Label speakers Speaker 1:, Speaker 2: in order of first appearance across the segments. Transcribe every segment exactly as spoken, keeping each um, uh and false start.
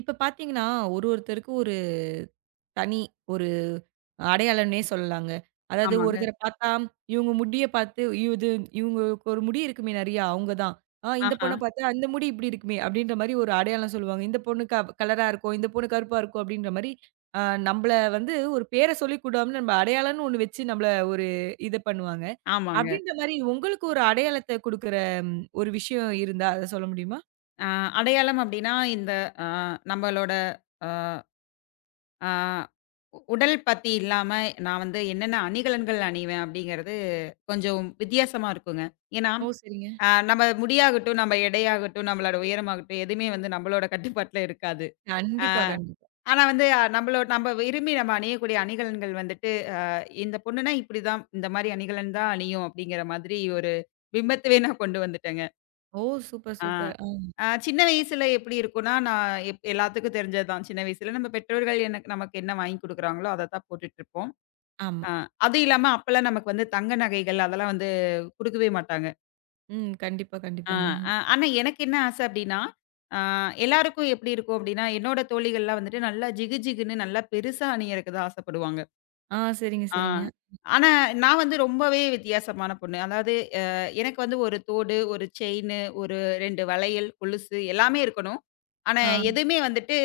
Speaker 1: இப்ப பார்த்தீங்கன்னா, ஒரு ஒருத்தருக்கு ஒரு தனி ஒரு அடையாளம்னே சொல்லலாங்க. அதாவது
Speaker 2: ஆமாங்க.
Speaker 1: ஒருத்தர பார்த்தா, இவங்க முடிய பார்த்து "ஐயோ, இது இவங்களுக்கு ஒரு முடி இருக்குமே நெறையா, அவங்க தான். ஆ இந்த
Speaker 2: ஆஹா.
Speaker 1: பொண்ண பார்த்தா, அந்த முடி இப்படி இருக்குமே அப்படின்ற மாரி ஒரு அடையாளம் சொல்லுவாங்க. இந்த பொண்ணு க கலரா இருக்கும், இந்த பொண்ணு கருப்பா இருக்கும் அப்படின்ற மாரி, அ நம்பள வந்து ஒரு பேர சொல்லி கூடாம நம்ம அடையாளம்னு ஒண்ணு வச்சு நம்மள ஒரு இது பண்ணுவாங்க.
Speaker 2: ஆமாங்க.
Speaker 1: அப்படின்ற மாரி உங்களுக்கு ஒரு அடையாளத்த குடுக்குற ஒரு விஷயம் இருந்தா, அத சொல்ல முடியுமா?
Speaker 2: அ அடையாளம் அப்டின்னா, இந்த அ நம்மளோட அ அ உடல் பத்தி இல்லாம, நான் வந்து என்னென்ன அணிகலன்கள் அணிவேன் அப்டிங்கிறது கொஞ்சம் வித்தியாசமா இருக்குங்க. ஏன்னா,
Speaker 1: ஓ! சரிங்க.
Speaker 2: அ நம்ம முடியாகட்டும், நம்ம எடையாகட்டும், நம்மளோட உயரமாகட்டும், எதுவுமே வந்து நம்மளோட கட்டுப்பாட்டுல இருக்காது. அ
Speaker 1: கண்டிப்பா, கண்டிப்பா.
Speaker 2: ஆனா வந்து நம்மளோ நம்ம விரும்பி நம்ம அணியக்கூடிய அணிகலன்கள் வந்துட்டு, ஆ, இந்த பொண்ணுனா இப்டிதான், இந்த மாரி அணிகலன் தான் அணியும் அப்டிங்கிற மாதிரி ஒரு பிம்பத்தவே நான் கொண்டு வந்துட்டேங்க.
Speaker 1: ஓ! சூப்பர்,
Speaker 2: ஆ.
Speaker 1: சூப்பர். ஆ.
Speaker 2: அ சின்ன வயசுல எப்படி இருக்கும்னா, நான் எப் எல்லாத்துக்கும் தெரிஞ்சதுதான். சின்ன வயசுல நம்ம பெற்றோர்கள் எனக்கு நமக்கு என்ன வாங்கி குடுக்குறாங்களோ, அத தான் போட்டுட்ருப்போம்.
Speaker 1: ஆமா.
Speaker 2: அ அதுவும் இல்லாம அப்பலாம் நமக்கு வந்து தங்க நகைகள் அதெல்லாம் வந்து குடுக்கவே மாட்டாங்க.
Speaker 1: ம். கண்டிப்பா,
Speaker 2: ஆ,
Speaker 1: கண்டிப்பாங்க.
Speaker 2: அ ஆனா எனக்கு என்ன ஆசை அப்படின்னா, அ எல்லாருக்கும் எப்படி இருக்கும் அப்படின்னா, என்னோட தோழிகள்லாம் வந்துட்டு நல்லா ஜிகு ஜிகுன்னு நல்லா பெருசா அணியறக்கு தான் ஆசைப்படுவாங்க.
Speaker 1: ஆ சரிங்க,
Speaker 2: ஆ.
Speaker 1: சரிங்க.
Speaker 2: ஆனா, நான் வந்து ரொம்பவே வித்தியாசமான பொண்ணு. அதாவது அ எனக்கு வந்து ஒரு தோடு, ஒரு செயினு, ஒரு ரெண்டு வளையல், கொலுசு எல்லாமே இருக்கணும். ஆனா,
Speaker 1: ஆ.
Speaker 2: எதுவுமே வந்துட்டு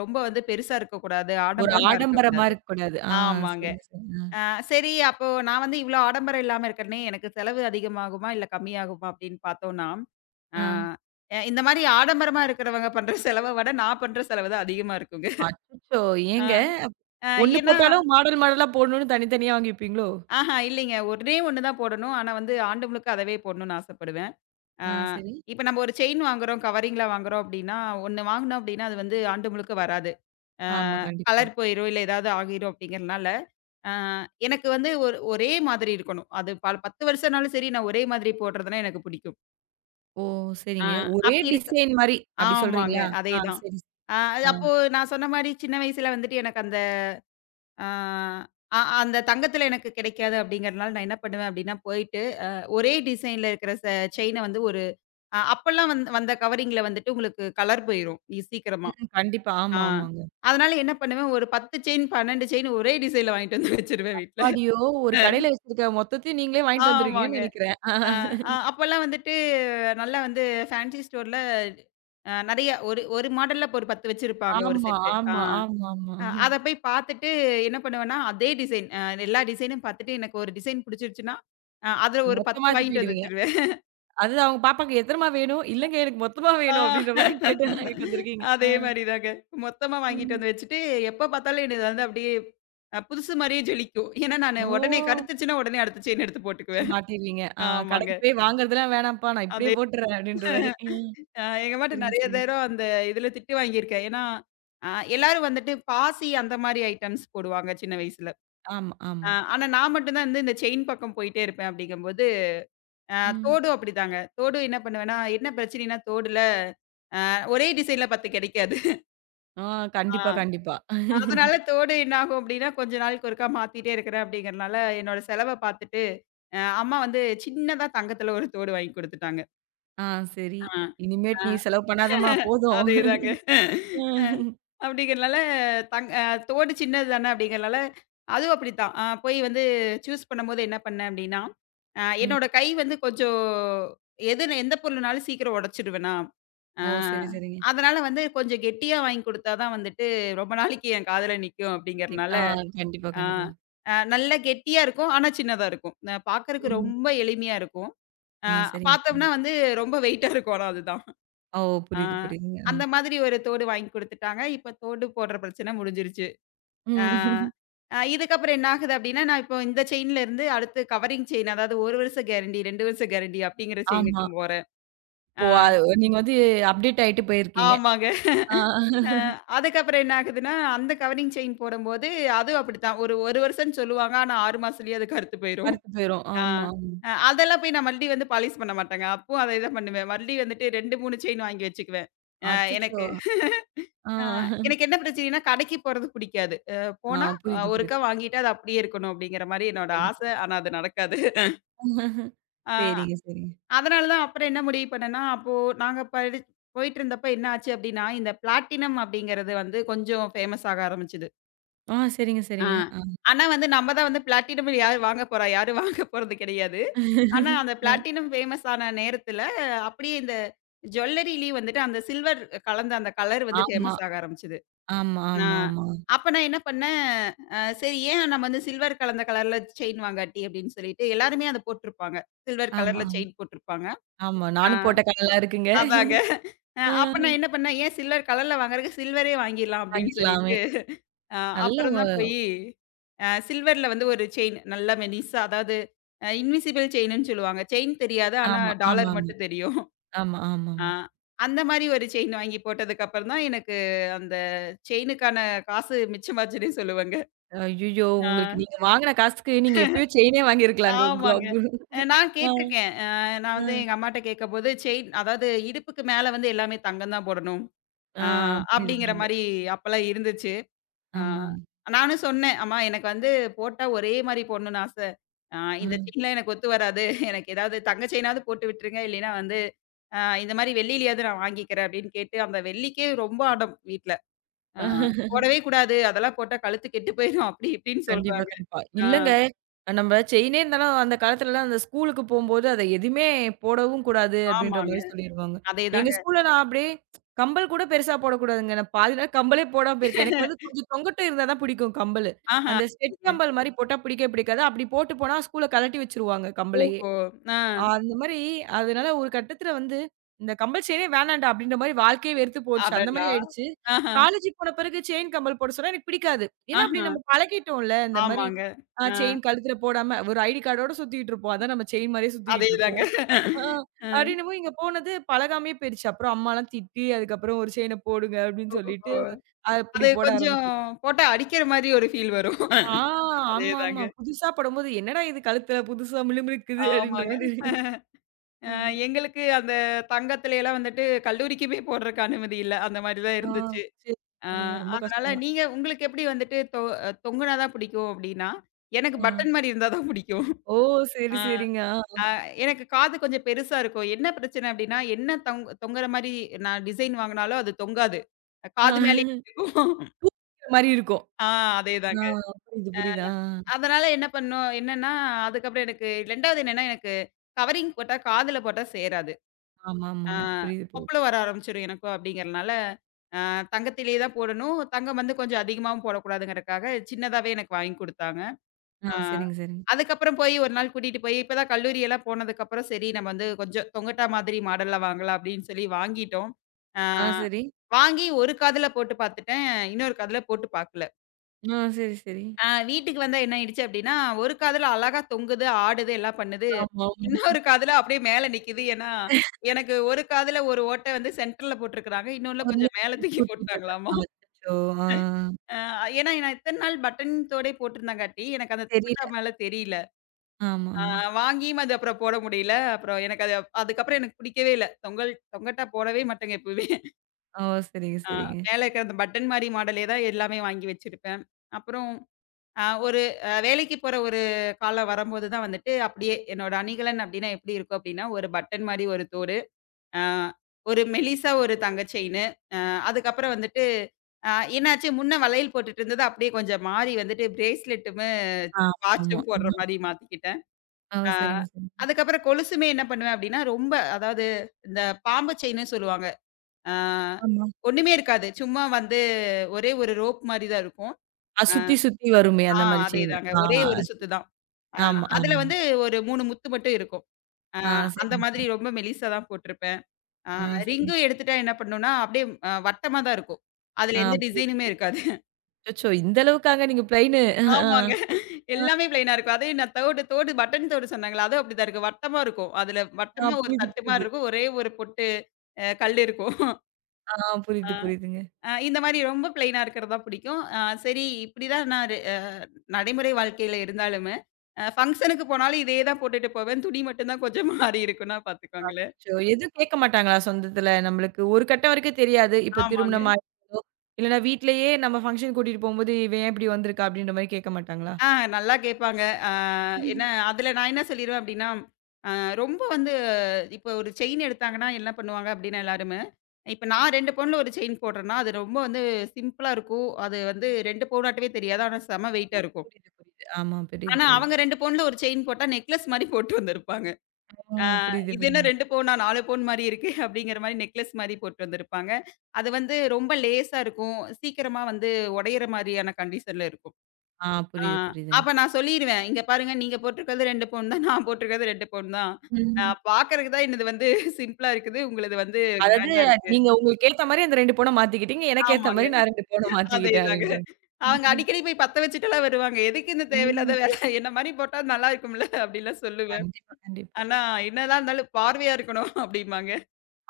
Speaker 2: ரொம்ப வந்து பெருசா இருக்கக்கூடாது.
Speaker 1: ஒரு
Speaker 2: ஆடம்பரமா
Speaker 1: ஆடம்பரமா
Speaker 2: இருக்கக்கூடாது.
Speaker 1: இருக்கக்கூடாது. ஆ
Speaker 2: ஆமாங்க.
Speaker 1: சரிங்க, சரிங்க.
Speaker 2: அ சரி அப்போ நான் வந்து இவ்ளோ ஆடம்பரம் இல்லாம இருக்கேனே, எனக்கு செலவு அதிகமாகுமா? இல்ல கம்மியாகுமா? அப்படின்னு பார்த்தோம்னா, ஆ
Speaker 1: ஆ.
Speaker 2: அ இந்த மாரி ஆடம்பரமா இருக்கிறவங்க பண்ற செலவ விட நான் பண்ற செலவு தான் அதிகமா இருக்குங்க.
Speaker 1: அச்சச்சோ!
Speaker 2: ஆ.
Speaker 1: ஏங்க?
Speaker 2: அ
Speaker 1: ஒண்ணு
Speaker 2: ஏன்னா
Speaker 1: போட்டாலும் மாடல் மாடலா போடணும்னு தனித்தனியா வாங்கி வைப்பீங்களோ?
Speaker 2: ஆஹா இல்லைங்க. ஒரே ஒண்ணு தான் போடணும். ஆனா வந்து ஆண்டு முழுக்க அதவே போடணும்னு ஆசைப்படுவேன். ஆ
Speaker 1: ஆ சரி.
Speaker 2: இப்ப நம்ம ஒரு செயின் வாங்குறோம், கவரிங்ல வாங்குறோம் அப்டின்னா, ஒண்ணு வாங்குனோம் அப்டின்னா, அது வந்து ஆண்டு முழுக்க வராது. ஆ
Speaker 1: ஆமா. கண்டிப்பா.
Speaker 2: கலர் போயிரும், இல்ல ஏதாவது ஆகிரும் அப்டிங்கிறனால, ஆ எனக்கு வந்து ஒரு ஒரே மாதிரி இருக்கணும். அது பல பத்து வருஷம்னாலும் சரி, நான் ஒரே மாதிரி போடுறதுனா எனக்கு பிடிக்கும்.
Speaker 1: ஓ!
Speaker 2: ஆ
Speaker 1: சரிங்க. ஒரே
Speaker 2: அப்படி இருக்கு
Speaker 1: டிசைன் மாரி அப்படி
Speaker 2: ஆமாங்க.
Speaker 1: சொல்றீங்களா? ஆ
Speaker 2: அதேதான்.
Speaker 1: சரி.
Speaker 2: ஆ
Speaker 1: ஆ.
Speaker 2: அப்போ நான் சொன்ன மாரி சின்ன வயசுல வந்துட்டு எனக்கு அந்த ஆ, அ அந்த தங்கத்தில எனக்கு கிடைக்காது அப்படிங்கிறனால நான் என்ன பண்ணுவேன் அப்படின்னா, போயிட்டு அ ஒரே டிசைன்ல இருக்கிற ச செயின வந்து ஒரு அ அப்பல்லாம் வந் வந்த கவரிங்ல வந்துட்டு உங்களுக்கு கலர் போயிரும் இ சீக்கிரமா.
Speaker 1: ம். கண்டிப்பா.
Speaker 2: ஆ
Speaker 1: ஆமா, ஆமாங்க.
Speaker 2: அதனால என்ன பண்ணுவேன், ஒரு பத்து செயின், பன்னிரண்டு செயின் ஒரே டிசைன்ல வாங்கிட்டு வந்து வச்சுருவேன் வீட்ல.
Speaker 1: அப்பாடியோ! ஒரு கடையில வச்சிருக்க மொத்தத்தையும் நீங்களே வாங்கிட்டு வந்துருவீங்கன்னு
Speaker 2: ஆமாங்க.
Speaker 1: நெனைக்கிறேன்.
Speaker 2: அ அ அப்பல்லாம் வந்துட்டு நல்லா வந்து ஃபேன்சி ஸ்டோர்ல அ நெறைய ஒரு ஒரு மாடல்ல இப்ப ஒரு பத்து வச்சிருப்பாங்க ஒரு
Speaker 1: ஆமா,
Speaker 2: செட்டு. ஆ.
Speaker 1: ஆமா, ஆமா, ஆமா.
Speaker 2: அ அத போய் பார்த்துட்டு என்ன பண்ணுவேன்னா, அதே டிசைன் அ எல்லா டிசைனும் பார்த்துட்டு எனக்கு ஒரு டிசைன் புடிச்சிருச்சுன்னா, அ அதுல ஒரு பத்து
Speaker 1: மொத்தமா
Speaker 2: வாங்கிட்டு வந்து
Speaker 1: தூக்கிடுவீங்க.
Speaker 2: வச்சுருவேன்.
Speaker 1: அதுதான் அவங்க பாப்பாக்கு எத்தனமா வேணும்? இல்லங்க எனக்கு மொத்தமா
Speaker 2: ஆ
Speaker 1: வேணும் அப்படின்ற மாரி நீங்க கேட்டு வாங்கிட்டு வந்திருக்கீங்க. ஆ.
Speaker 2: அதே மாரி தாங்க. மொத்தமா வாங்கிட்டு
Speaker 1: ம்.
Speaker 2: வந்து வச்சுட்டு, எப்ப பார்த்தாலும் என்னது வந்து அப்படியே அ புதுசு மாரியே ஜொலிக்கும். ஏன்னா நானு உடனே
Speaker 1: ஓ!
Speaker 2: கருத்துச்சுன்னா உடனே அடுத்த செயின் எடுத்து
Speaker 1: சரி
Speaker 2: போட்டுக்குவேன்.
Speaker 1: மாட்டிருவீங்க. ஆ
Speaker 2: ஆமாங்க.
Speaker 1: கடைக்கு போய் வாங்குறதெல்லாம் வேணாம்ப்பா. நான் இப்படியே
Speaker 2: அதே
Speaker 1: போட்டுறேன் அப்படின்ற மாரி. ம்.
Speaker 2: அ எங்க அம்மாட்ட
Speaker 1: சரிங்க,
Speaker 2: நெறைய
Speaker 1: சரிங்க.
Speaker 2: தரம்
Speaker 1: சூப்பர்.
Speaker 2: அந்த இதுல திட்டு வாங்கியிருக்கேன். ஏன்னா, அ எல்லாரும் வந்துட்டு பாசி அந்த மாரி ஐட்டம்ஸ் போடுவாங்க சின்ன வயசுல.
Speaker 1: ஆமா,
Speaker 2: அ
Speaker 1: ஆமா.
Speaker 2: ஆனா நான் மட்டும் தான் வந்து இந்த செயின் பக்கம் போயிட்டே இருப்பேன் அப்படிங்கும்போது, ஆ
Speaker 1: ம்.
Speaker 2: தோடும் அப்படிதாங்க. தோடு என்ன பண்ணுவேன்னா, என்ன பிரச்சனைன்னா தோடுல அ ஒரே டிசைன்ல பத்து கிடைக்காது.
Speaker 1: ஆ
Speaker 2: ஆ
Speaker 1: கண்டிப்பா, கண்டிப்பா.
Speaker 2: அதனால தோடு என்ன ஆகும் அப்படின்னா, கொஞ்ச நாளுக்கு ஒருக்கா மாத்திட்டே இருக்கிறேன் அப்படிங்கிறனால, என்னோட செலவ பார்த்துட்டு, அ அம்மா வந்து சின்னதா தங்கத்துல ஒரு தோடு வாங்கி குடுத்துட்டாங்க.
Speaker 1: ஆ சரி.
Speaker 2: ஆ.
Speaker 1: இனிமேட்
Speaker 2: ஆ.
Speaker 1: நீ செலவு பண்ணாதம்மா போதும்.
Speaker 2: அதேதாங்க. அ
Speaker 1: ம்.
Speaker 2: அப்படிங்கிறனால தங் அ தோடு சின்னது தானே அப்படிங்கிறனால, அதுவும் அப்படித்தான். அ போய் வந்து சூஸ் பண்ணும்போது என்ன பண்ணேன் அப்படின்னா, அ
Speaker 1: ம்.
Speaker 2: என்னோட கை வந்து கொஞ்சம் எது எந்த பொருள்னாலும் சீக்கிரம் உடைச்சிடுவேனா, அ
Speaker 1: ஓ! சரி, சரிங்க.
Speaker 2: அதனால வந்து கொஞ்சம் கெட்டியா வாங்கி குடுத்தா தான் வந்துட்டு ரொம்ப நாளைக்கு என் காதுல நிக்கும்
Speaker 1: லைக்
Speaker 2: அப்படிங்கிறனால,
Speaker 1: ஆ கண்டிப்பா,
Speaker 2: ஆ
Speaker 1: கண்டிப்பா.
Speaker 2: அ நல்ல கெட்டியா இருக்கும். ஆனா சின்னதா இருக்கும். அ பார்க்கறக்கு
Speaker 1: ம்.
Speaker 2: ரொம்ப எளிமையா இருக்கும். அ
Speaker 1: ஆ சரிங்க, சரிங்க.
Speaker 2: பார்த்தோம்னா வந்து ரொம்ப வெயிட்டா இருக்கும். ஆனா அதுதான்.
Speaker 1: ஓ!
Speaker 2: ஆ,
Speaker 1: புரியுது, புரியுதுங்க. ஆ.
Speaker 2: அந்த மாதிரி ஒரு தோடு வாங்கி குடுத்துட்டாங்க. இப்ப தோடு போடுற பிரச்சனை முடிஞ்சிருச்சு. ஆ,
Speaker 1: ம்.
Speaker 2: அ இதுக்கப்புறம் என்ன ஆகுது அப்டின்னா, நான் இப்போ இந்த செயின்ல இருந்து அடுத்து கவரிங் செயின் அதாவது ஒரு வருஷ கேரண்டி, ரெண்டு வருஷ கேரண்டி அப்டிங்கிற
Speaker 1: ஆமா.
Speaker 2: செயினுக்கு போறேன்.
Speaker 1: ஓ!
Speaker 2: ஆ,
Speaker 1: அ நீங்க வந்து அப்டேட் ஆயிட்டு போயிருக்கீங்க.
Speaker 2: ஆமாங்க.
Speaker 1: ஆ
Speaker 2: அ அதுக்கப்புறம் என்ன ஆகுதுன்னா, அந்த கவரிங் செயின் போடும்போது அதுவும் அப்டித்தான். ஒரு 1 வருஷம்னு சொல்லுவாங்க. ஆனா ஆறு மாசத்துலயே அது கருத்து போயிரும்.
Speaker 1: கருத்து போயிரும்.
Speaker 2: ஆ,
Speaker 1: ஆமா, ஆமா.
Speaker 2: அ அதெல்லாம் போய் நான் மறுபடியும் வந்து பாலிஷ் பண்ண மாட்டேங்க. அப்பவும் அதே தான் பண்ணுவேன். மறுபடியும் வந்துட்டு ரெண்டு, மூன்று செயின் வாங்கி வச்சுக்குவேன். அ
Speaker 1: அச்சச்சோ!
Speaker 2: எனக்கு
Speaker 1: ஆ,
Speaker 2: ஆ, எனக்கு என்ன பிரச்சனைன்னா, கடைக்கு போறது புடிக்காது. அ
Speaker 1: ஆ
Speaker 2: போனா அ
Speaker 1: புரியுது,
Speaker 2: ஒருக்கா
Speaker 1: புரியுது.
Speaker 2: வாங்கிட்டு அது அப்படியே இருக்கணும் அப்படிங்கிற மாரி என்னோட
Speaker 1: கண்டிப்பா.
Speaker 2: ஆசை. ஆனா அது நடக்காது. ஆ
Speaker 1: சரிங்க, சரிங்க.
Speaker 2: அதனால தான் அப்புறம் என்ன முடிவு பண்ணேன்னா, அப்போ நாங்க படி போயிட்டுருந்தப்ப என்ன ஆச்சு அப்படின்னா, இந்த பிளாட்டினம் அப்படிங்கிறது வந்து கொஞ்சம் ஃபேமஸ் ஆக ஆரம்பிச்சது.
Speaker 1: ஆ சரிங்க,
Speaker 2: ஆ.
Speaker 1: சரிங்க. ஆ.
Speaker 2: ஆனா வந்து நம்ம தான் வந்து பிளாட்டினம் யார் வாங்க போறா? யாரும் வாங்க போறது கிடையாது. ஆனா அந்த
Speaker 1: ம்.
Speaker 2: பிளாட்டினம் ஃபேமஸ் ஆன நேரத்துல, அப்படியே இந்த ஜுவல்லரியிலேயும் வந்துட்டு அந்த சில்வர் கலந்த அந்த கலர் வந்து
Speaker 1: ஆமா,
Speaker 2: ஃபேமஸ் ஆக ஆரம்பிச்சது.
Speaker 1: ஆமா,
Speaker 2: ஆ.
Speaker 1: ஆமா, ஆமா.
Speaker 2: அப்ப நான் என்ன பண்ணேன், அ சரி ஏன் நம்ம வந்து சில்வர் கலந்த கலர்ல செயின் வாங்காட்டி அப்படின்னு சொல்லிட்டு, எல்லாருமே அத போட்டுருப்பாங்க. சில்வர்
Speaker 1: ஆமா,
Speaker 2: கலர்ல
Speaker 1: ஆமா,
Speaker 2: செயின் போட்டுருப்பாங்க.
Speaker 1: ஆமா.
Speaker 2: ஆ
Speaker 1: நானும் போட்ட கடைலாம் இருக்குங்க.
Speaker 2: அதாங்க. அ
Speaker 1: ஆ
Speaker 2: அப்ப நான் என்ன பண்ணேன், ஏன் சில்வர் கலர்ல வாங்குறதுக்கு சில்வரே வாங்கிடலாம் அப்படின்னு
Speaker 1: வாங்கிடலாமே.
Speaker 2: சொல்லிட்டு, அ
Speaker 1: நல்ல ஒ
Speaker 2: அப்புறம் தான் போய் அ சில்வர்ல வந்து ஒரு செயின் நல்லா மெலிசா அதாவது அ இன்விசிபிள் செயின்னு சொல்லுவாங்க. செயின் தெரியாது. ஆனா
Speaker 1: ஆமா, ஆமா,
Speaker 2: டாலர்
Speaker 1: ஆமா,
Speaker 2: மட்டும் தெரியும்.
Speaker 1: ஆமா, ஆமா,
Speaker 2: ஆ
Speaker 1: ஆமா.
Speaker 2: அந்த மாரி ஒரு செயின் வாங்கி போட்டதுக்கு அப்புறம் தான் எனக்கு அந்த செயினுக்கான காசு மிச்சமாச்சுன்னே சொல்லுவேங்க.
Speaker 1: ஐய்யயோ!
Speaker 2: ஆ.
Speaker 1: உங்களுக்கு நீங்க வாங்குன காசுக்கு நீங்க எப்பயோ செயினே வாங்கியிருக்கலாங்க. உங்க
Speaker 2: ஆமாங்க. அ நான்
Speaker 1: அ,
Speaker 2: கேட்டுருக்கேன். அ நான் வந்து
Speaker 1: ஆ.
Speaker 2: எங்க அம்மாட்ட கேட்கம்போது, செயின் அதாவது இடுப்புக்கு மேல வந்து எல்லாமே தங்கம் தான் போடணும்.
Speaker 1: ஆ
Speaker 2: ஆ
Speaker 1: புரியுது,
Speaker 2: அப்படிங்கிற
Speaker 1: புரியுது.
Speaker 2: மாரி அப்பலாம் இருந்துச்சு. ஆ
Speaker 1: ஆமா, ஆமா.
Speaker 2: நானும் சொன்னேன், "அம்மா எனக்கு வந்து போட்டா ஒரே மாரி போடணும்னு ஆசை. ஆ இந்த செயின்லாம் எனக்கு ஒத்து வராது. எனக்கு ஏதாவது தங்க செயினாவது போட்டு விட்டுருங்க. இல்லைன்னா வந்து அ இந்த மாரி வெள்ளியிலயாவது நான் வாங்கிக்கிறேன்." அப்படின்னு கேட்டு, அந்த வெள்ளிக்கே ரொம்ப அடம் வீட்ல. ஆ
Speaker 1: ம்.
Speaker 2: "போடவே கூடாது. அதெல்லாம் போட்டா கழுத்து கெட்டு போயிரும்." அப்படி இப்படின்னு
Speaker 1: கண்டிப்பா,
Speaker 2: சொல்றாங்க.
Speaker 1: கண்டிப்பா.
Speaker 2: ஆ
Speaker 1: இல்லங்க. நம்ம செயினே இருந்தாலும் அந்த காலத்துலலாம் அந்த ஸ்கூலுக்கு போம்போது அத எதுவுமே போடவும் கூடாது அப்படின்ற
Speaker 2: ஆமாங்க.
Speaker 1: மாரி சொல்லிருவாங்க. எங்க
Speaker 2: அதேதாங்க.
Speaker 1: ஸ்கூல்ல நான் அப்படியே கம்பல் கூட பெருசா போடக்கூடாதுங்க. நான் பாதி நாள் கம்பலே போடாம போயிருக்கேன். எனக்கு வந்து கொஞ்சம் தொங்கட்டும் இருந்தா தான் பிடிக்கும் கம்பலு.
Speaker 2: ஆஹா.
Speaker 1: அந்த ஸ்டெட்
Speaker 2: சரிங்க.
Speaker 1: கம்பல் மாரி போட்டா பிடிக்கவே பிடிக்காது. அப்படி போட்டு போனா ஸ்கூல்ல கழட்டி வச்சுருவாங்க கம்பலையே.
Speaker 2: ஓஹோ! ஆ.
Speaker 1: ஆஹ் அந்த மாரி அதனால ஒரு கட்டத்தில வந்து, இந்த கம்பல் செயினே வேணான்டா! அப்டின்ற மாரி வாழ்க்கையே வெறுத்து போச்சு. அந்த மாரி
Speaker 2: அடடா!
Speaker 1: ஆயிடுச்சு.
Speaker 2: ஆஹா,
Speaker 1: காலேஜ் போன பிறகு செயின் கம்பல் போட சொன்னா எனக்கு பிடிக்காது. ஏன்னா அப்டி
Speaker 2: ஆஹா.
Speaker 1: நம்ம பழகிட்டோம்ல. இந்த மாரி
Speaker 2: ஆமாங்க.
Speaker 1: அ
Speaker 2: ஆ.
Speaker 1: செயின் கழுத்துல போடாம ஒரு ஐடி கார்டோட சுத்திக்கிட்டு இருப்போம். அதான் நம்ம செயின் மாரியே சுத்திக்கிட்டு
Speaker 2: அதேதாங்க.
Speaker 1: இருப்போம். ஆ
Speaker 2: ஆ.
Speaker 1: அப்டின்னமோ இங்க போனது பழகாமயே போயிருச்சு. அப்புறம் அம்மாலாம் திட்டி, அதுக்கப்புறம் ஒரு செயின போடுங்க அப்டின்னு சொல்லிட்டு
Speaker 2: ஓஹோ!
Speaker 1: அப்டி
Speaker 2: அது
Speaker 1: போட
Speaker 2: கொஞ்சம்
Speaker 1: ஆரம்பிச்சது.
Speaker 2: போட்டா அடிக்கிற மாரி ஒரு ஃபீல் வரும்.
Speaker 1: ஆ
Speaker 2: அதேதாங்க.
Speaker 1: ஆமாமா. புதுசா போடும்போது, என்னடா இது கழுத்துல புதுசா மினுமினுக்குது அப்டின்ற
Speaker 2: ஆமாங்க.
Speaker 1: மாதிரி.
Speaker 2: அ
Speaker 1: ஆ.
Speaker 2: எங்களுக்கு அந்த தங்கத்துலயெல்லாம் வந்துட்டு கல்லூரிக்குமே போடுறக்கு அனுமதி இல்ல. அந்த மாரி தான்
Speaker 1: ஆ.
Speaker 2: இருந்துச்சு.
Speaker 1: சரி,
Speaker 2: ஆ
Speaker 1: சரிங்க. ரொம்ப
Speaker 2: அதனால
Speaker 1: கஷ்டம் தான்.
Speaker 2: நீங்க உங்களுக்கு எப்படி வந்துட்டு தொ தொங்குனா தான் பிடிக்கும் அப்படின்னா, எனக்கு
Speaker 1: ஆ.
Speaker 2: பட்டன் மாரி இருந்தா தான் பிடிக்கும்.
Speaker 1: ஓ! சரி,
Speaker 2: ஆ.
Speaker 1: சரிங்க. ஆ.
Speaker 2: ஆ எனக்கு காது கொஞ்சம் பெருசா இருக்கும். என்ன பிரச்சனை அப்படின்னா, என்ன தொங் தொங்குற மாரி நான் டிசைன் வாங்குனாலும் அது தொங்காது. காது மேலேயே
Speaker 1: ஆ.
Speaker 2: இருக்கும்.
Speaker 1: இந்த மாரி இருக்கும்.
Speaker 2: ஆ
Speaker 1: ஆ
Speaker 2: அதேதாங்க.
Speaker 1: புரியுது, புரியுது. ஆ.
Speaker 2: அதனால என்ன பண்ணோம் என்னன்னா, அதுக்கப்புறம் எனக்கு 2வது என்னன்னா, எனக்கு கவரிங் போட்டா காதுல போட்டா சேராது.
Speaker 1: ஆமாமா.
Speaker 2: ஆ
Speaker 1: புரியுது, புரியுது.
Speaker 2: கொப்பளம் வர ஆரம்பிச்சுரும் எனக்கும் அப்படிங்கிறனால, ஆ தங்கத்திலேயே தான் போடணும். தங்கம் வந்து கொஞ்சம் அதிகமாவும் போடக்கூடாதுங்கிறதுக்காக, சின்னதாவே எனக்கு வாங்கி குடுத்தாங்க.
Speaker 1: ஆ
Speaker 2: ஆ.
Speaker 1: சரிங்க, சரிங்க.
Speaker 2: அதுக்கப்புறம் போய் ஒரு நாள் கூட்டிட்டு போய் இப்பதான் கல்லூரி எல்லாம் போனதுக்கப்புறம் சரி நம்ம வந்து கொஞ்சம் தொங்கட்டா மாதிரி மாடல்ல வாங்கலாம் அப்படின்னு சொல்லி வாங்கிட்டோம். ஆ
Speaker 1: ஆ சரி.
Speaker 2: வாங்கி ஒரு காதுல போட்டு பார்த்துட்டேன். இன்னொரு காதுல போட்டு பார்க்கல.
Speaker 1: ஆ சரி, சரி.
Speaker 2: ஆ வீட்டுக்கு வந்தா என்ன ஆயிடுச்சு அப்படின்னா, ஒரு காதுல அழகா தொங்குது, ஆடுது, எல்லாம் பண்ணுது.
Speaker 1: ஆமா, ஆமா.
Speaker 2: இன்னொரு காதுல அப்படியே மேல நிக்குது. ஏன்னா, எனக்கு ஒரு காதுல ஒரு ஓட்ட வந்து சென்டர்ல போட்டிருக்கிறாங்க. இன்னொன்னுல
Speaker 1: ஒரு
Speaker 2: கொஞ்சம் மேல
Speaker 1: நாள்
Speaker 2: தூக்கி
Speaker 1: கூட்டிட்டது.
Speaker 2: போட்டாங்களாமா.
Speaker 1: அச்சச்சோ! ஆ.
Speaker 2: ஆ ஏன்னா நான் இத்தன நாள் பட்டன்த்தோடே போட்டிருந்தங்காட்டி எனக்கு அந்த தொங்கட்டா
Speaker 1: தெரியல.
Speaker 2: மேல தெரியல.
Speaker 1: ஆமா,
Speaker 2: ஆ
Speaker 1: ஆமா.
Speaker 2: வாங்கியும் அது அப்புறம் போட முடியல. அப்புறம் எனக்கு அது அதுக்கப்புறம் எனக்கு பிடிக்கவே இல்ல. தொங்கல் தொங்கட்டா போடவே மாட்டேங்க எப்பவுமே.
Speaker 1: ஓ! சரிங்க,
Speaker 2: ஆ
Speaker 1: சரிங்க.
Speaker 2: மேல இருக்கிற அந்த பட்டன் மாரி மாடலே தான் எல்லாமே வாங்கி வச்சிருப்பேன். அப்புறம் அ ஒரு அ வேலைக்கு போற ஒரு காலம் வரம்போது தான் வந்துட்டு, அப்படியே என்னோட அணிகலன் அப்படின்னா எப்படி இருக்கும் அப்படின்னா, ஒரு பட்டன் மாரி ஒரு தோடு, ஆ ஒரு மெலிசா ஒரு தங்க செயினு, அ அதுக்கப்புறம் வந்துட்டு அ என்னாச்சு முன்ன வளையல் போட்டுட்டு இருந்தது அப்படியே கொஞ்சம் மாறி வந்துட்டு பிரேஸ்லெட்டுமு,
Speaker 1: ஆமா, ஆமா.
Speaker 2: வாட்சும் போடுற
Speaker 1: ம்.
Speaker 2: மாரி மாத்திக்கிட்டேன்.
Speaker 1: ஓ!
Speaker 2: ஆ.
Speaker 1: சரிங்க, சரிங்க.
Speaker 2: அதுக்கப்புறம் கொலுசுமே என்ன பண்ணுவேன் அப்படின்னா, ரொம்ப அதாவது இந்த பாம்பு செயின்னு சொல்லுவாங்க. ஆ
Speaker 1: ஆமா.
Speaker 2: ஒண்ணுமே இருக்காது. சும்மா வந்து ஒரே ஒரு ரோப் மாரி தான் இருக்கும்.
Speaker 1: அ
Speaker 2: ஆ
Speaker 1: சுத்தி, சுத்தி வருமே
Speaker 2: ஆ
Speaker 1: அந்த மாரி செயினு.
Speaker 2: அதேதாங்க.
Speaker 1: ஆ.
Speaker 2: ஒரே ஒரு
Speaker 1: சரி.
Speaker 2: சுத்து தான். ஆ
Speaker 1: ஆமா,
Speaker 2: அதுல
Speaker 1: ஆமாமா.
Speaker 2: வந்து ஒரு மூணு முத்து மட்டும் இருக்கும். ஆ
Speaker 1: ஆ
Speaker 2: அந்த
Speaker 1: சரிங்க,
Speaker 2: மாதிரி
Speaker 1: சரி.
Speaker 2: ரொம்ப மெலிசா தான் போட்டிருப்பேன். ஆ
Speaker 1: ஆ சரி.
Speaker 2: ரிங்கும் எடுத்துட்டா என்ன பண்ணும்னா, அப்படியே அ வட்டமா தான் இருக்கும். அதுல
Speaker 1: ஆ.
Speaker 2: எந்த டிசைனுமே இருக்காது.
Speaker 1: அச்சச்சோ! இந்த அளவுக்காங்க நீங்க பிளைனு. ஆ,
Speaker 2: ஆமாங்க. எல்லாமே பிளைனா இருக்கும். அதே நான் தோடு தோடு பட்டன் தோடு சொன்னாங்கல்ல, அதுவும் அப்படிதான் இருக்கும். வட்டமா இருக்கும். அதுல
Speaker 1: ஆ
Speaker 2: வட்டமா ஒரு
Speaker 1: புரியுது,
Speaker 2: தட்டு மாரி
Speaker 1: புரியுது.
Speaker 2: இருக்கும். ஒரே ஒரு பொட்டு அ கல் இருக்கும்.
Speaker 1: ஆ
Speaker 2: ஆ.
Speaker 1: புரியுது, புரியுதுங்க.
Speaker 2: அ இந்த மாரி ரொம்ப பிளைனா இருக்கிறது தான் பிடிக்கும். அ சரி இப்படிதான் நான் ரு அ நடைமுறை வாழ்க்கையில இருந்தாலுமே, அ ஃபங்ஷனுக்கு போனாலும் இதே தான் போட்டுட்டு போவேன். துணி மட்டும் தான் கொஞ்சம் மாறி இருக்கும்னா பாத்துக்கோங்களேன்.
Speaker 1: அச்சோ! எதுவும் கேட்க மாட்டாங்களா சொந்தத்துல? நம்மளுக்கு ஒரு கட்டம் வரைக்கும் தெரியாது. இப்ப
Speaker 2: ஆமாங்க.
Speaker 1: திருமணம் ஆயிருச்சோ, இல்லன்னா வீட்லயே நம்ம ஃபங்ஷன் கூட்டிட்டு போம்போது, "இவன் ஏன் இப்படி வந்திருக்கா?" அப்படின்ற மாரி கேட்க மாட்டாங்களா?
Speaker 2: ஆ நல்லா கேட்பாங்க. ஆ என்ன அதில நான் என்ன சொல்லிருவேன் அப்டின்னா, அ ரொம்ப வந்து இப்போ ஒரு செயின் எடுத்தாங்கன்னா என்ன பண்ணுவாங்க அப்டின்னா எல்லாருமே, இப்ப நான் ரெண்டு பவுன்ல ஒரு செயின் போடுறேன்னா, அது ரொம்ப வந்து சிம்பிளா இருக்கும். அது வந்து ரெண்டு பவுனாட்டவே தெரியாது. ஆனா செம வெயிட்டா இருக்கும்.
Speaker 1: புரியுது, புரியுது. ஆமா, புரியுது,
Speaker 2: ஆனா
Speaker 1: புரியுது.
Speaker 2: அவங்க ரெண்டு பவுன்ல ஒரு செயின் போட்டா நெக்லஸ் மாரி போட்டு வந்திருப்பாங்க.
Speaker 1: ம். புரியுது,
Speaker 2: இது என்ன
Speaker 1: புரியுது.
Speaker 2: ரெண்டு பவுனா நாலு பவுன் மாரி இருக்கு அப்டிங்கிற மாரி நெக்லஸ் மாரி போட்டு வந்திருப்பாங்க. அது வந்து ரொம்ப லேசா இருக்கும். சீக்கிரமா வந்து உடையிற மாரியான கண்டிஷன்ல இருக்கும்.
Speaker 1: ஆ
Speaker 2: ஆ.
Speaker 1: புரியுது, புரியுதுங்க.
Speaker 2: அப்ப நான் சொல்லிருவேன். "இங்க பாருங்க நீங்க போட்டிருக்கிறது ரெண்டு பவுன் தான். நான் போட்டிருக்கிறது ரெண்டு பவுன் தான். அ
Speaker 1: ம்.
Speaker 2: பாக்கறதுக்கு தான் என்னது வந்து சிம்பிளா இருக்குது. உங்களது வந்து
Speaker 1: அதாவது
Speaker 2: கிராண்டா இருக்கு."
Speaker 1: நீங்க உங்களுக்கு ஏத்த மாரி அந்த ரெண்டு பவுன் பவுன மாத்திக்கிட்டீங்க. எனக்கு ஏத்த
Speaker 2: ஆமாங்க.
Speaker 1: மாரி நான் ரெண்டு பவுன் பவுன மாத்திக்கிட்டேன்
Speaker 2: அதேதாங்க.
Speaker 1: அப்படின்ற
Speaker 2: அவங்க
Speaker 1: ம்.
Speaker 2: அடிக்கடி போய் பத்த வச்சுட்டுலாம் வருவாங்க. "எதுக்கு இந்த
Speaker 1: ம்.
Speaker 2: தேவையில்லாத வேலை?
Speaker 1: புரியுது.
Speaker 2: என்ன மாரி போட்டா நல்லா இருக்கும்ல." அப்படிலாம் சொல்லுவேன்.
Speaker 1: கண்டிப்பா, கண்டிப்பா.
Speaker 2: ஆனா, என்னதான் இருந்தாலும் பார்வையா இருக்கணும் அப்படிம்பாங்க.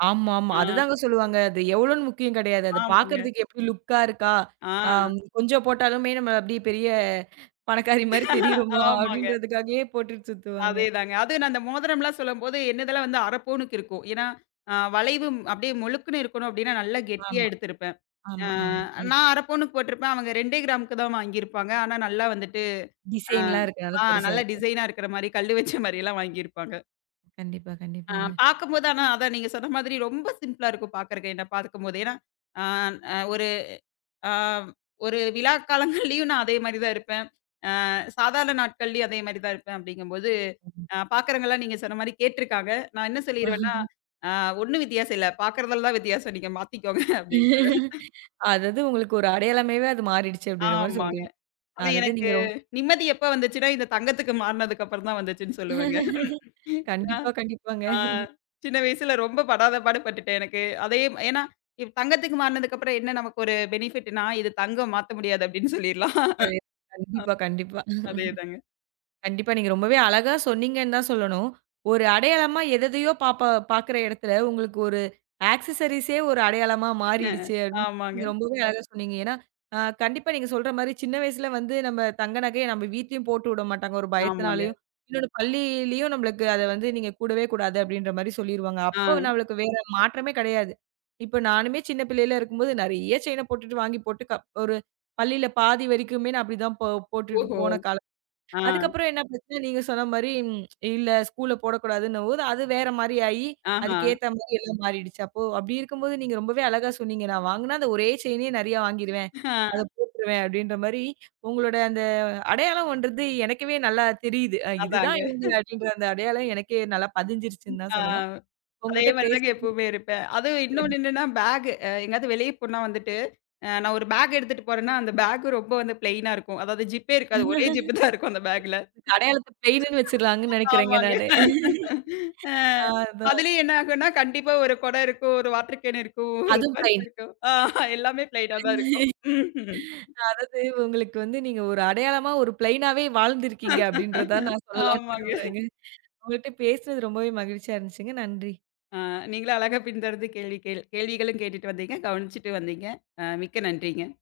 Speaker 1: ஆமா, ஆமா.
Speaker 2: ஆ.
Speaker 1: அதுதாங்க சொல்லுவாங்க. அது எவ்வளோன்னு முக்கியம் கிடையாது. அது
Speaker 2: ஆமாங்க.
Speaker 1: பார்க்கறதுக்கு எப்படி லுக்கா இருக்கா?
Speaker 2: ஆ.
Speaker 1: ஆம் கொஞ்சம் போட்டாலுமே நம்ம அப்படியே பெரிய பணக்காரி மாரி தெரியிறோமா?
Speaker 2: ஆமாங்க.
Speaker 1: அப்படின்றதுக்காகவே போட்டுட்டு சுத்துவாங்க.
Speaker 2: அதேதாங்க. அதுவும் நான் அந்த மோதிரம்லாம் சொல்லும்போது, என்னதெல்லாம் வந்து அரை பவுனுக்கு இருக்கும். ஏன்னா, அ வளைவு அப்படியே மொழுக்குன்னு இருக்கணும் அப்படின்னா நல்லா கெட்டியா
Speaker 1: ஆமா,
Speaker 2: எடுத்திருப்பேன். ஆ
Speaker 1: ஆமா, ஆமா. புரியுது.
Speaker 2: நான் அரை பவுனுக்கு போட்டிருப்பேன். அவங்க ரெண்டு கிராமுக்கு தான் வாங்கியிருப்பாங்க. ஆனா நல்லா வந்துட்டு ஆ
Speaker 1: டிசைன்லாம் இருக்கனால
Speaker 2: ஆ
Speaker 1: பெருசா
Speaker 2: நல்லா
Speaker 1: இருக்கும்.
Speaker 2: டிசைனா இருக்கிற மாரி, கல்லு வச்ச மாரியெல்லாம் வாங்கியிருப்பாங்க.
Speaker 1: கண்டிப்பா,
Speaker 2: ஆ
Speaker 1: கண்டிப்பாங்க.
Speaker 2: பார்க்கும்போது ஆனா அதான் நீங்க சொன்ன மாதிரி ரொம்ப சிம்பிளா இருக்கும் பார்க்கறக்கு. என்ன பார்க்கும்போது. ஏன்னா, ஆ அ ஒரு ஆ ஒரு விழா காலங்கள்லயும் நான் அதே மாரி தான் இருப்பேன். அ சாதாரண நாட்கள்லயும் அதே மாரி தான் இருப்பேன் அப்படிங்கும்போது, அ பார்க்குறவங்கலாம் நீங்க சொன்ன மாரி கேட்டுருக்காங்க. நான் என்ன சொல்லிருவேன்னா, ஆ ஒண்ணும் வித்தியாசம் இல்ல. பார்க்குறதுல தான் வித்தியாசம். நீங்க மாத்திக்கோங்க அப்படின்ருவேன்.
Speaker 1: அதாவது உங்களுக்கு ஒரு அடையாளமேவே அது மாறிடுச்சு அப்படின்ற மாரி
Speaker 2: ஆமாங்க.
Speaker 1: சொல்றீங்க.
Speaker 2: ஆனா
Speaker 1: அதாவது நீங்க
Speaker 2: எனக்கு
Speaker 1: ரொ
Speaker 2: நிம்மதி எப்ப வந்துச்சுன்னா, இந்த தங்கத்துக்கு மாறுனதுக்கு அப்புறம் தான் வந்துச்சுன்னு சொல்லுவேங்க.
Speaker 1: கண்டிப்பா, கண்டிப்பாங்க.
Speaker 2: ஆ சின்ன வயசுல ரொம்ப படாத பாடு பட்டுட்டேன் எனக்கு. அதே ஏன்னா இப் தங்கத்துக்கு மாறுனதுக்கு அப்புறம் என்ன நமக்கு ஒரு பெனிஃபிட்னா, இது தங்கம் மாத்த முடியாது அப்படின்னு சொல்லிரலாம்.
Speaker 1: சரி. கண்டிப்பா, கண்டிப்பா.
Speaker 2: அதேதாங்க.
Speaker 1: கண்டிப்பா. நீங்க ரொம்பவே அழகா சொன்னீங்கன்னு தான் சொல்லணும். ஒரு அடையாளமா எதெதையோ பாப்பா பாக்குற இடத்துல, உங்களுக்கு ஒரு ஆக்சஸரீஸே ஒரு அடையாளமா மாறிடுச்சு
Speaker 2: அ
Speaker 1: அப்படின்னு
Speaker 2: ஆமாங்க,
Speaker 1: நீங்க ரொம்பவே அழகா சொன்னீங்க. ஏன்னா, அ கண்டிப்பா நீங்க சொல்ற மாரி சின்ன வயசுல வந்து நம்ம தங்க நகைய நம்ம வீட்லயும் போட்டு விட மாட்டாங்க ஒரு
Speaker 2: ஆமாங்க.
Speaker 1: பயத்தினாலயும். இன்னொன்னு பள்ளியிலயும் நம்மளுக்கு அத வந்து நீங்க கூடவே கூடாது அப்படின்ற மாரி சொல்லிருவாங்க. அப்போ
Speaker 2: ஆ.
Speaker 1: நம்மளுக்கு வேற மாற்றமே கிடையாது. இப்ப நானுமே சின்ன பிள்ளையில இருக்கும்போது நெறைய செயின போட்டுட்டு வாங்கி போட்டு க ஒரு பள்ளியில பாதி வரைக்குமே நான் அப்படிதான் போ போட்டுட்டு
Speaker 2: ஓஹோ!
Speaker 1: போன காலம்
Speaker 2: ஆ.
Speaker 1: அதுக்கப்புறம் என்ன பிரச்சனை, நீங்க சொன்ன மாரி இல்ல ஸ்கூல்ல போடக்கூடாதுன்னும்போது, அது வேற மாரி ஆயி,
Speaker 2: ஆஹா!
Speaker 1: அதுக்கேத்த மாரி எல்லாம் மாறிடுச்சு. அப்போ அப்டி இருக்கும்போது நீங்க ரொம்பவே அழகா சொன்னீங்க. "நான் வாங்குனா அந்த ஒரே செயினே நெறையா வாங்கிருவேன். அத
Speaker 2: அ
Speaker 1: போட்டுருவேன்." அப்டின்ற மாரி உங்களோட அந்த அடையாளம்ன்றது எனக்கவே நல்லா தெரியுது. அ இதுதான்
Speaker 2: அதாங்க.
Speaker 1: இவங்க அப்டின்ற அந்த அடையாளம் எனக்கே நல்லா பதிஞ்சிருச்சுன்னு தான்
Speaker 2: ஆ.
Speaker 1: சொல்லலாம்.
Speaker 2: அதே
Speaker 1: உங்ககிட்ட
Speaker 2: மாரி தாங்க
Speaker 1: பேசுனது
Speaker 2: எப்பவுமே இருப்பேன். அதுவும் இன்னொன்னு
Speaker 1: கண்டிப்பா
Speaker 2: என்னன்னா பேகு. அ எங்கயாவது வெளிய போனா வந்துட்டு, அ நான் ஒரு பேக் எடுத்துட்டு போறேன்னா, அந்த பேக் ரொம்ப வந்து பிளெயினா இருக்கும். அதாவது ஜிப்பே இருக்காது. ஒரே ஜிப் தான் இருக்கும் அந்த பேக்ல.
Speaker 1: அடையாளத்த பிளெயினுன்னு வச்சிடலாங்கன்னு நெனைக்கிறேங்க
Speaker 2: ஆமாங்க.
Speaker 1: நானு.
Speaker 2: அ
Speaker 1: அ அதான்.
Speaker 2: அதுலயும் என்ன ஆகும்னா, கண்டிப்பா ஒரு குடம் இருக்கும், ஒரு வாட்டர் கேன் இருக்கும், ஒரு
Speaker 1: அதுவும்
Speaker 2: பர்ஸ்
Speaker 1: பிளெயின்.
Speaker 2: இருக்கும். ஆ எல்லாமே பிளெயினா தான் இருக்கும். ம்ஹ்ம்.
Speaker 1: அதாவது உங்களுக்கு வந்து நீங்க ஒரு அடையாளமா ஒரு பிளெயினாவே வாழ்ந்திருக்கீங்க அப்படின்றத நான் சொல்லலாம்னு
Speaker 2: ஆமாங்க.
Speaker 1: விரும்புறேங்க. உங்கள்ட்ட பேசுனது ரொம்பவே மகிழ்ச்சியா இருந்துச்சுங்க. நன்றி.
Speaker 2: அ நீங்களும் அழகா பின்தொடர்ந்து கேள்வி கேள் கேள்விகளும் கேட்டுட்டு வந்தீங்க. கவனிச்சுட்டு வந்தீங்க. அ மிக்க நன்றிங்க.